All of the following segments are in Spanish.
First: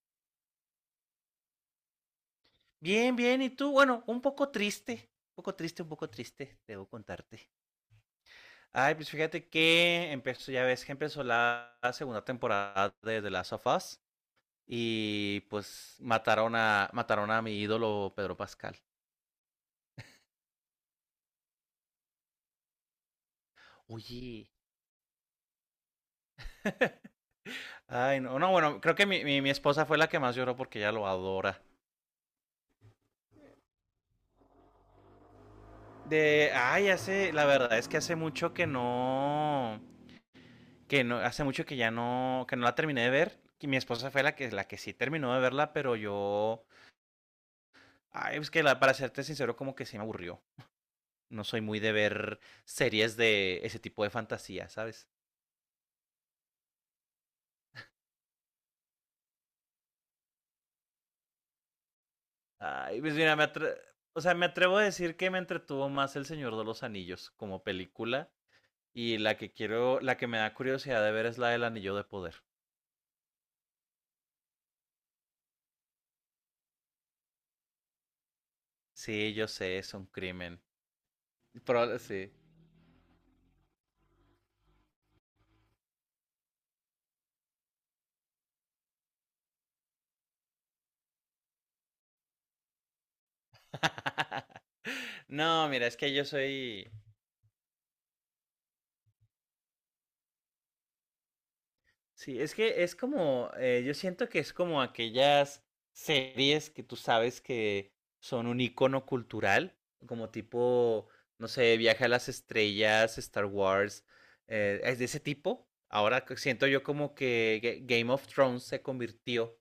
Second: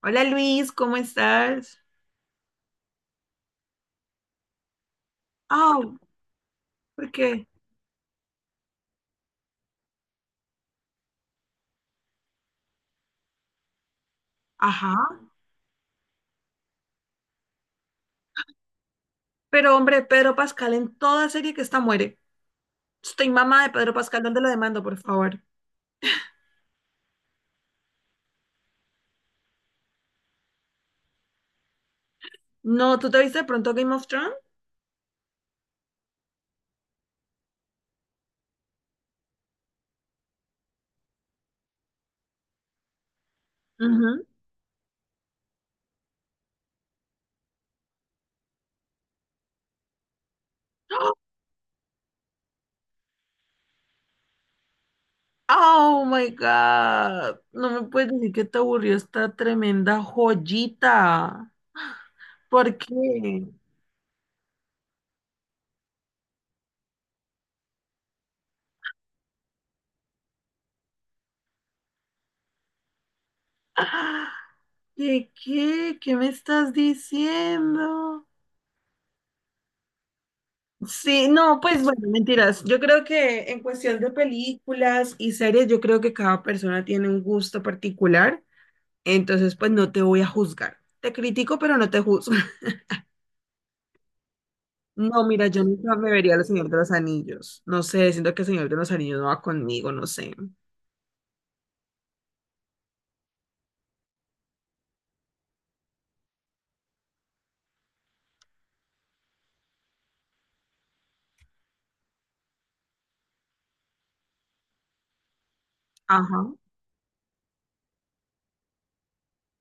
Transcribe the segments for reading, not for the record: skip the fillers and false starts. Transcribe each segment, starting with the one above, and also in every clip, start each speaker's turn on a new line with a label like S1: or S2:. S1: Hola Luis, ¿cómo estás?
S2: Bien, bien, ¿y tú? Bueno, un poco triste, un poco
S1: Ah,
S2: triste, un poco triste, debo
S1: ¿por qué?
S2: contarte. Ay, pues fíjate que empezó, ya ves que empezó la segunda temporada de The Last of Us
S1: Ajá.
S2: y pues mataron a mi ídolo Pedro Pascal.
S1: Pero hombre, Pedro Pascal en toda serie que está muere. Estoy mamá de Pedro Pascal, ¿dónde lo
S2: Oye,
S1: demando, por favor?
S2: ay, no, no, bueno, creo que mi esposa fue la que más lloró porque ella lo adora.
S1: No, ¿tú te viste de pronto Game of Thrones?
S2: Ay, la verdad es que hace mucho que no, hace mucho que ya no, que no la terminé de ver. Y mi esposa fue
S1: Ujú.
S2: la que sí terminó de verla, pero yo. Ay, es que para serte sincero, como que se me aburrió. No soy muy de ver series de ese tipo de fantasía, ¿sabes?
S1: Oh my God. No me puedes decir que te aburrió esta tremenda joyita. ¿Por
S2: Ay, pues mira,
S1: qué?
S2: o sea, me atrevo a decir que me entretuvo más El Señor de los Anillos como película. Y la que quiero, la que me da curiosidad de ver es la del Anillo de Poder.
S1: ¿Qué? ¿Qué me estás diciendo?
S2: Sí, yo sé, es un crimen.
S1: Sí, no, pues
S2: Pero,
S1: bueno,
S2: sí.
S1: mentiras. Yo creo que en cuestión de películas y series, yo creo que cada persona tiene un gusto particular, entonces pues no te voy a juzgar. Te critico, pero no te juzgo. No, mira, yo
S2: No, mira,
S1: nunca
S2: es
S1: me
S2: que yo
S1: vería El Señor de
S2: soy.
S1: los Anillos. No sé, siento que El Señor de los Anillos no va conmigo, no sé.
S2: Sí, es que es como, yo siento que es como aquellas series que tú sabes que son un icono cultural, como tipo, no sé, Viaje a las Estrellas, Star Wars, es de ese tipo. Ahora que
S1: Ajá.
S2: siento yo como que Game of Thrones se convirtió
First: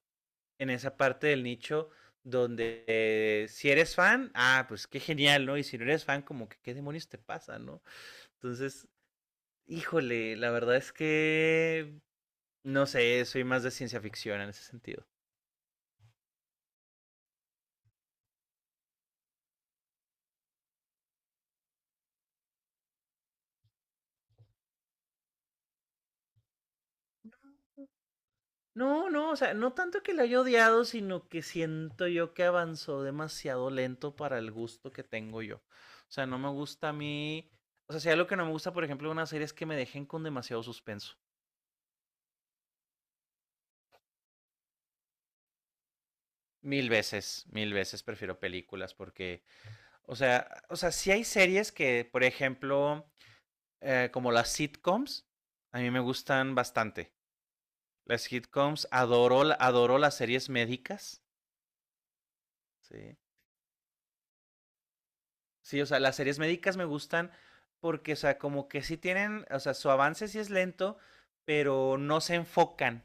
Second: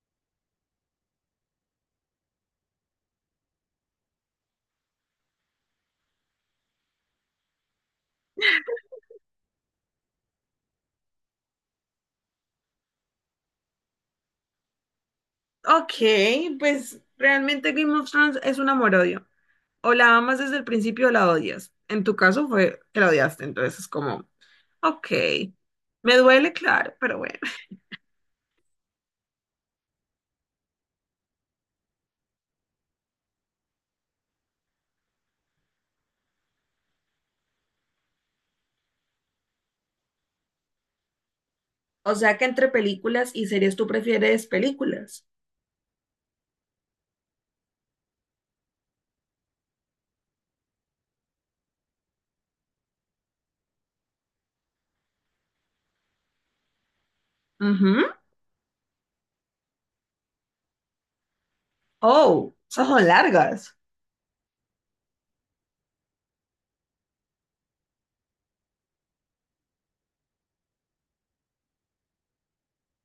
S2: en esa parte del nicho donde si eres fan, ah, pues qué genial, ¿no? Y si no eres fan, como que qué demonios te pasa, ¿no? Entonces, híjole, la verdad es que no sé, soy más de ciencia ficción en ese sentido.
S1: Ok, pues realmente Game of Thrones es un amor-odio. O la amas desde el principio o la odias. En tu caso fue que la odiaste, entonces es como, ok, me duele, claro, pero bueno.
S2: No, no, o sea, no tanto que la haya odiado, sino que siento yo que avanzó demasiado lento para el gusto que tengo yo. O sea, no me gusta a mí. O sea, si algo que no me gusta, por ejemplo, de una serie es que me dejen con demasiado suspenso.
S1: O sea que entre películas y series tú prefieres películas.
S2: Mil veces prefiero películas porque, o sea, sí hay series que, por ejemplo, como las sitcoms, a mí me gustan bastante.
S1: Ujú.
S2: Las sitcoms, adoro, adoro las series médicas,
S1: Oh, esas son
S2: ¿sí?
S1: largas.
S2: Sí, o sea, las series médicas me gustan porque, o sea, como que sí tienen, o sea, su avance sí es lento, pero no se enfocan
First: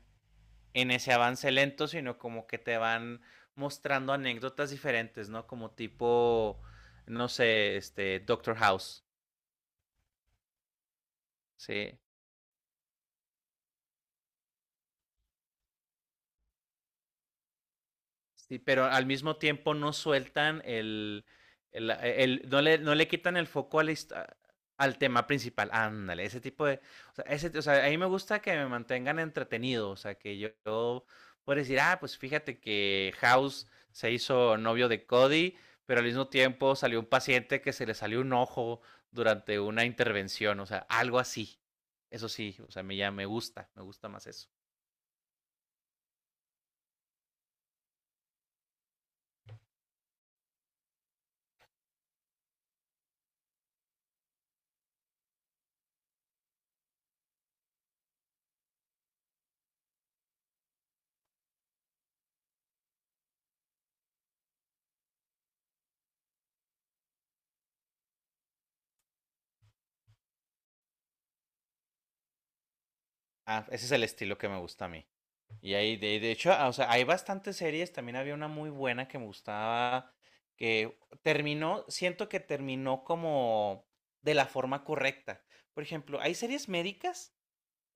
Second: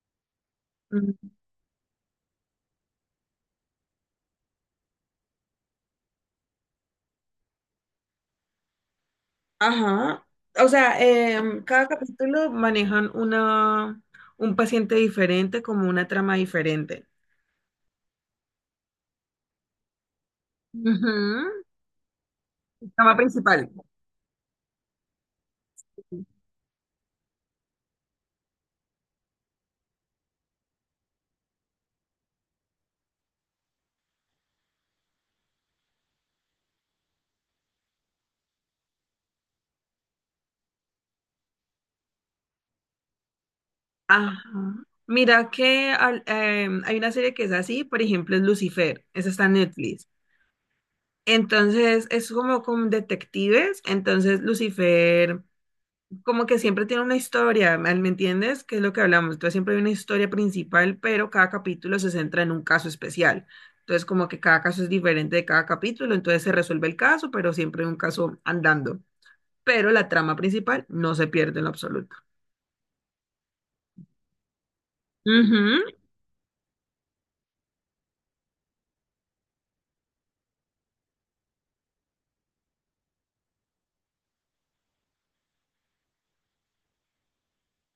S2: en ese
S1: Mm.
S2: avance lento, sino como que te van mostrando anécdotas diferentes, ¿no? Como tipo, no sé, Doctor House,
S1: Ajá. O sea, cada
S2: ¿sí?
S1: capítulo manejan una, un paciente diferente, como una trama diferente.
S2: Sí, pero al mismo tiempo no sueltan el,
S1: Ujú.
S2: no le
S1: Trama
S2: quitan el
S1: principal.
S2: foco a al tema principal. Ándale, ese tipo de, o sea, ese, o sea, a mí me gusta que me mantengan entretenido, o sea, que yo pueda decir, ah, pues fíjate que House se hizo novio de Cody, pero al mismo tiempo salió un paciente que se le salió un ojo durante una intervención, o sea, algo así. Eso sí, o sea, me ya me gusta más
S1: Ajá.
S2: eso.
S1: Mira que hay una serie que es así, por ejemplo, es Lucifer, esa está en Netflix. Entonces es como con detectives, entonces Lucifer como que siempre tiene una historia, ¿me entiendes? Que es lo que hablamos. Entonces siempre hay una historia principal, pero cada capítulo se centra en un caso especial. Entonces como que cada caso es diferente de cada capítulo, entonces se resuelve el caso, pero siempre hay un caso andando. Pero la trama principal no se pierde en lo absoluto.
S2: Ah, ese es el estilo que me gusta a mí. Y
S1: Ujú,
S2: ahí, de hecho, ah, o sea, hay bastantes series. También había una muy buena que me gustaba. Que terminó, siento que terminó como de la forma correcta. Por ejemplo, hay series médicas,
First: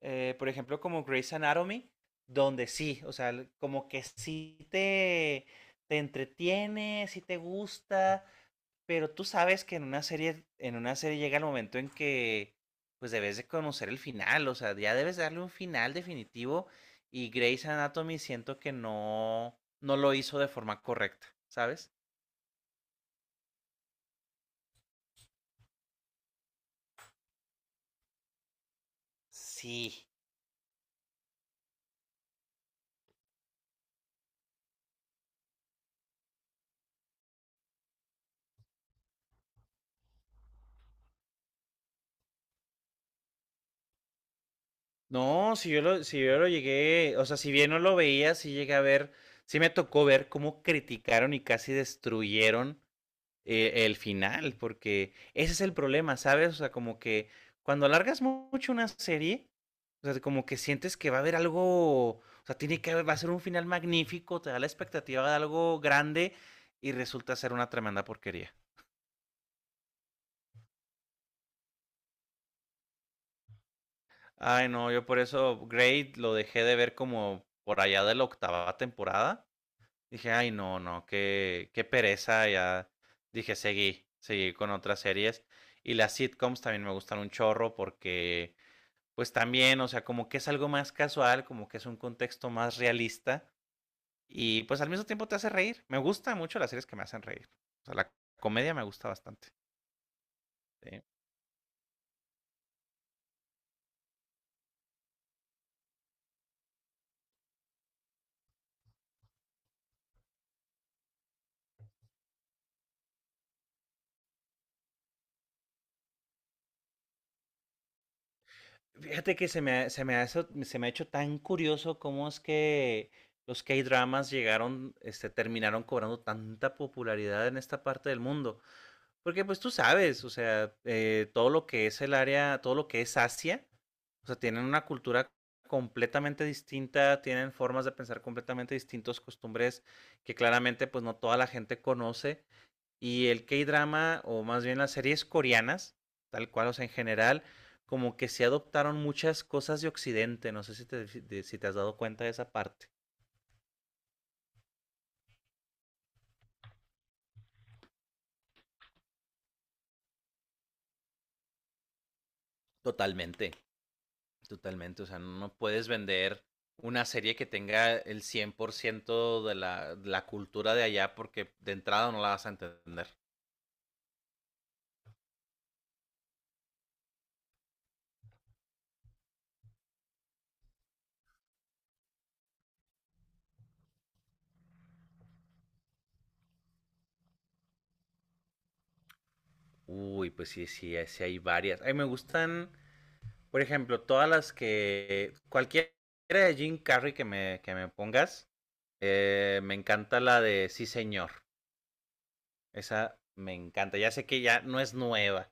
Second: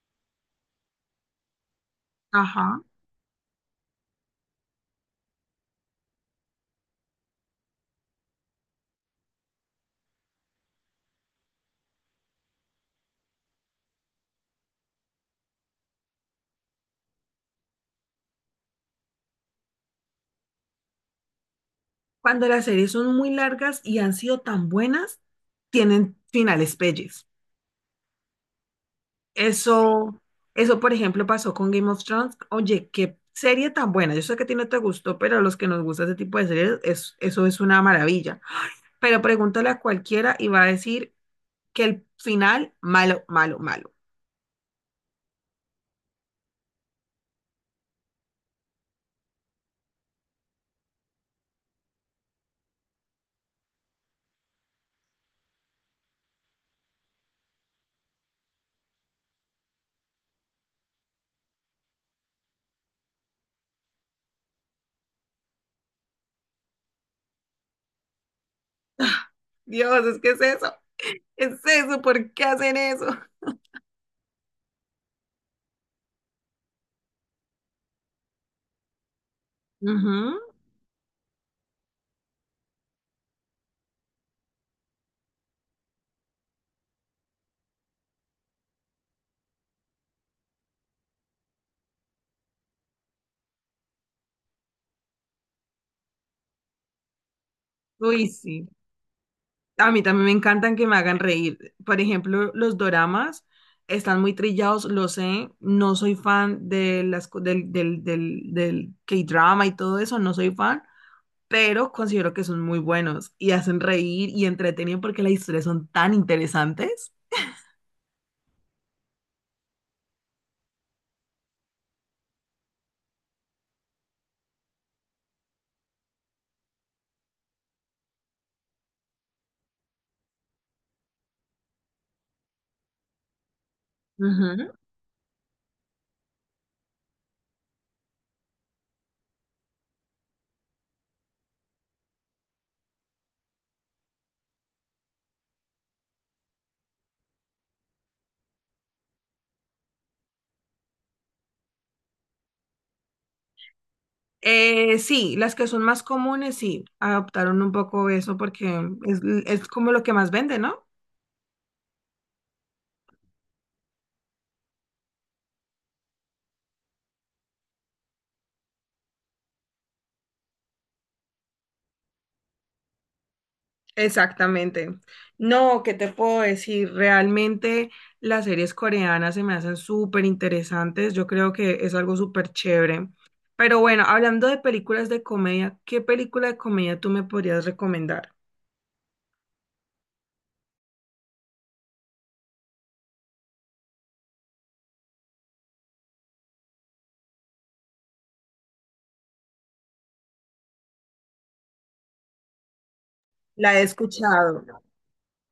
S2: por ejemplo, como Grey's Anatomy, donde
S1: ajá.
S2: sí, o sea, como que sí te entretiene, sí te gusta pero tú sabes que en una serie llega el momento en que pues debes de conocer el final, o sea, ya debes darle un final definitivo y Grey's Anatomy siento que no, no lo hizo de forma correcta, ¿sabes?
S1: Cuando las series son muy largas y han sido tan buenas, tienen finales pelles.
S2: Sí.
S1: Eso, eso, por ejemplo, pasó con Game of Thrones. Oye, qué serie tan buena. Yo sé que a ti no te gustó, pero a los que nos gusta ese tipo de series, eso es una maravilla. Pero pregúntale a cualquiera y va a decir que el final, malo, malo, malo.
S2: No, si yo lo llegué, o sea, si bien no lo veía, sí llegué a ver, sí me tocó ver cómo criticaron y casi destruyeron el final, porque ese es el problema, ¿sabes? O sea, como que cuando alargas mucho una serie, o sea, como que sientes que va a haber algo, o sea, tiene que haber, va a ser un final magnífico, te da la expectativa de algo grande y resulta ser una tremenda porquería.
S1: Dios, es que es eso. Es eso, ¿por qué hacen eso?
S2: Ay, no, yo por eso Grey lo dejé de ver como por allá de la octava temporada. Dije,
S1: Ujú.
S2: ay, no, no, qué, qué pereza, ya. Dije, seguí, seguí con otras series. Y las sitcoms también me gustan un chorro porque pues también, o sea, como que es algo más casual, como que es un contexto más realista y pues al mismo tiempo te hace reír. Me gustan mucho las series que me hacen reír. O sea, la
S1: Uy, sí.
S2: comedia me gusta bastante.
S1: A mí también me encantan que me
S2: ¿Sí?
S1: hagan reír. Por ejemplo, los doramas están muy trillados, lo sé. No soy fan de las, del K-drama y todo eso, no soy fan, pero considero que son muy buenos y hacen reír y entretienen porque las historias son tan interesantes.
S2: Fíjate que se me ha hecho tan curioso cómo es que los K-dramas llegaron, terminaron cobrando tanta popularidad en esta parte del mundo. Porque pues tú sabes, o sea, todo lo que es el área, todo lo que es Asia, o sea, tienen
S1: Ujú.
S2: una cultura completamente distinta, tienen formas de pensar completamente distintos, costumbres que claramente pues no toda la gente conoce. Y el K-drama, o más bien las series coreanas, tal cual, o sea, en general, como que se adoptaron muchas cosas de Occidente. No sé si si te has dado cuenta de esa parte.
S1: Sí, las que son más comunes, sí, adoptaron un poco eso porque es como lo que más vende, ¿no?
S2: Totalmente. Totalmente, o sea, no puedes vender una serie que tenga el 100% de la cultura de allá porque de entrada no la vas a entender.
S1: Exactamente. No, ¿qué te puedo decir? Realmente las series coreanas se me hacen súper interesantes. Yo creo que es algo súper chévere. Pero bueno, hablando de películas de comedia, ¿qué película de comedia tú me podrías recomendar?
S2: Uy, pues sí, sí, sí hay varias. A mí me gustan, por ejemplo, todas las que... Cualquiera de Jim Carrey que me pongas, me encanta la de Sí, señor. Esa me
S1: La he
S2: encanta. Ya sé que ya
S1: escuchado.
S2: no es nueva.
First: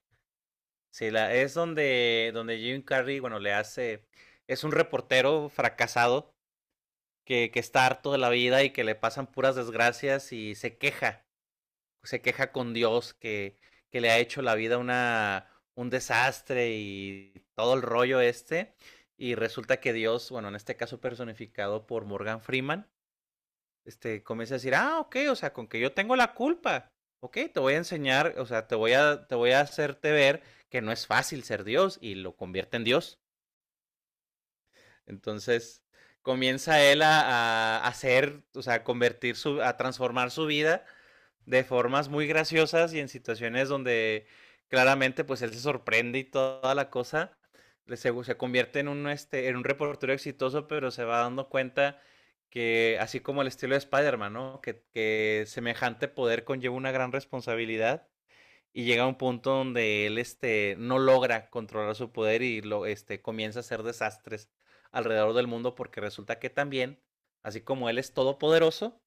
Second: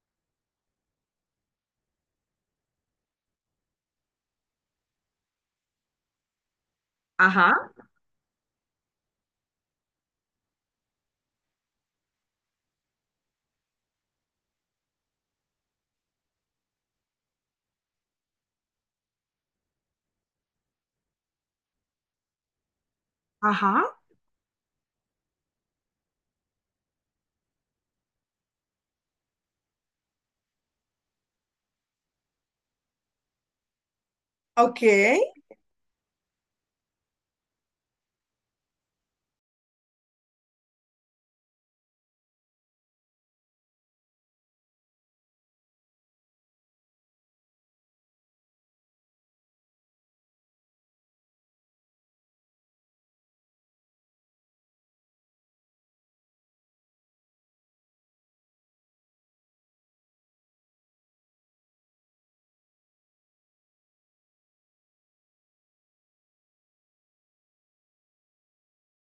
S2: Sí, es donde Jim Carrey, bueno, le hace... Es un reportero fracasado que,
S1: Ajá,
S2: que está harto de la vida y que le pasan puras desgracias y se queja con Dios que le ha hecho la vida un desastre y todo el rollo este. Y resulta que Dios, bueno, en este caso personificado por Morgan Freeman,
S1: ajá.
S2: comienza a decir, ah, ok, o sea, con que yo tengo la culpa, ok, te voy a enseñar, o sea, te voy a hacerte ver que no es fácil ser Dios y lo convierte en Dios.
S1: Ok.
S2: Entonces comienza él a hacer, o sea, a transformar su vida de formas muy graciosas y en situaciones donde claramente pues él se sorprende y toda la cosa. Se convierte en un reportero exitoso, pero se va dando cuenta que así como el estilo de Spider-Man, ¿no? Semejante poder conlleva una gran responsabilidad y llega a un punto donde él no logra controlar su poder y lo, comienza a hacer desastres alrededor del mundo porque resulta que también, así como él es todopoderoso,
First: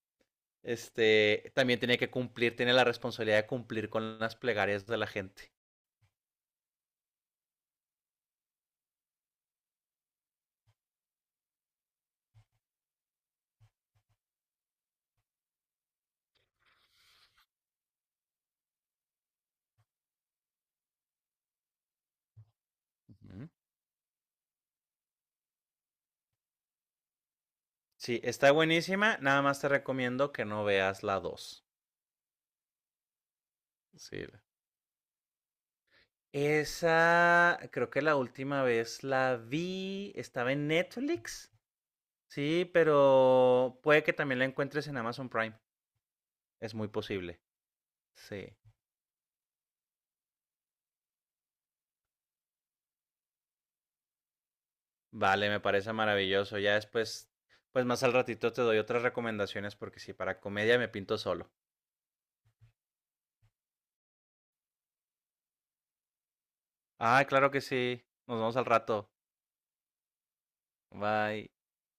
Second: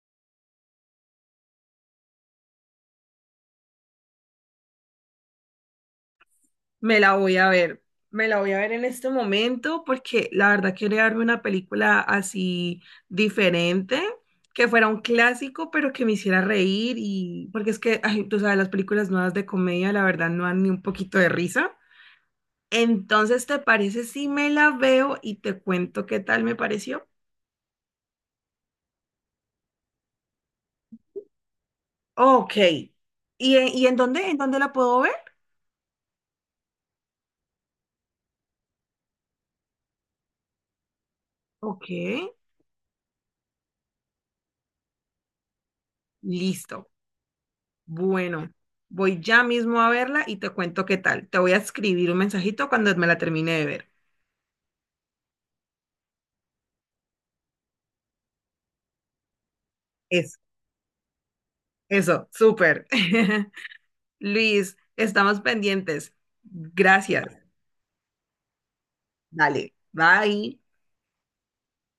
S2: también tiene que cumplir, tiene la responsabilidad de cumplir con las plegarias de la gente.
S1: Me la voy a ver, me la voy a ver en este momento porque la verdad quería darme una película así diferente, que fuera un clásico, pero que me hiciera reír y porque es que, ay, tú sabes, las películas nuevas de comedia la verdad no dan ni un poquito de risa. Entonces,
S2: Ujú.
S1: ¿te parece si me la veo y te cuento qué tal me pareció?
S2: Sí, está buenísima, nada más te recomiendo que no veas la dos.
S1: Ok. Y
S2: Sí.
S1: en dónde la puedo ver?
S2: Esa, creo que la última vez la vi, estaba en Netflix,
S1: Ok,
S2: sí, pero puede que también la encuentres en Amazon Prime. Es muy
S1: listo.
S2: posible. Sí.
S1: Bueno, voy ya mismo a verla y te cuento qué tal. Te voy a escribir un mensajito cuando me la termine de ver.
S2: Vale, me parece maravilloso. Ya después, pues más al ratito te doy otras recomendaciones porque sí,
S1: Eso,
S2: para comedia me pinto solo.
S1: eso, súper. Luis, estamos pendientes. Gracias.
S2: Ah, claro que sí. Nos vemos al rato.
S1: Dale, bye.
S2: Bye.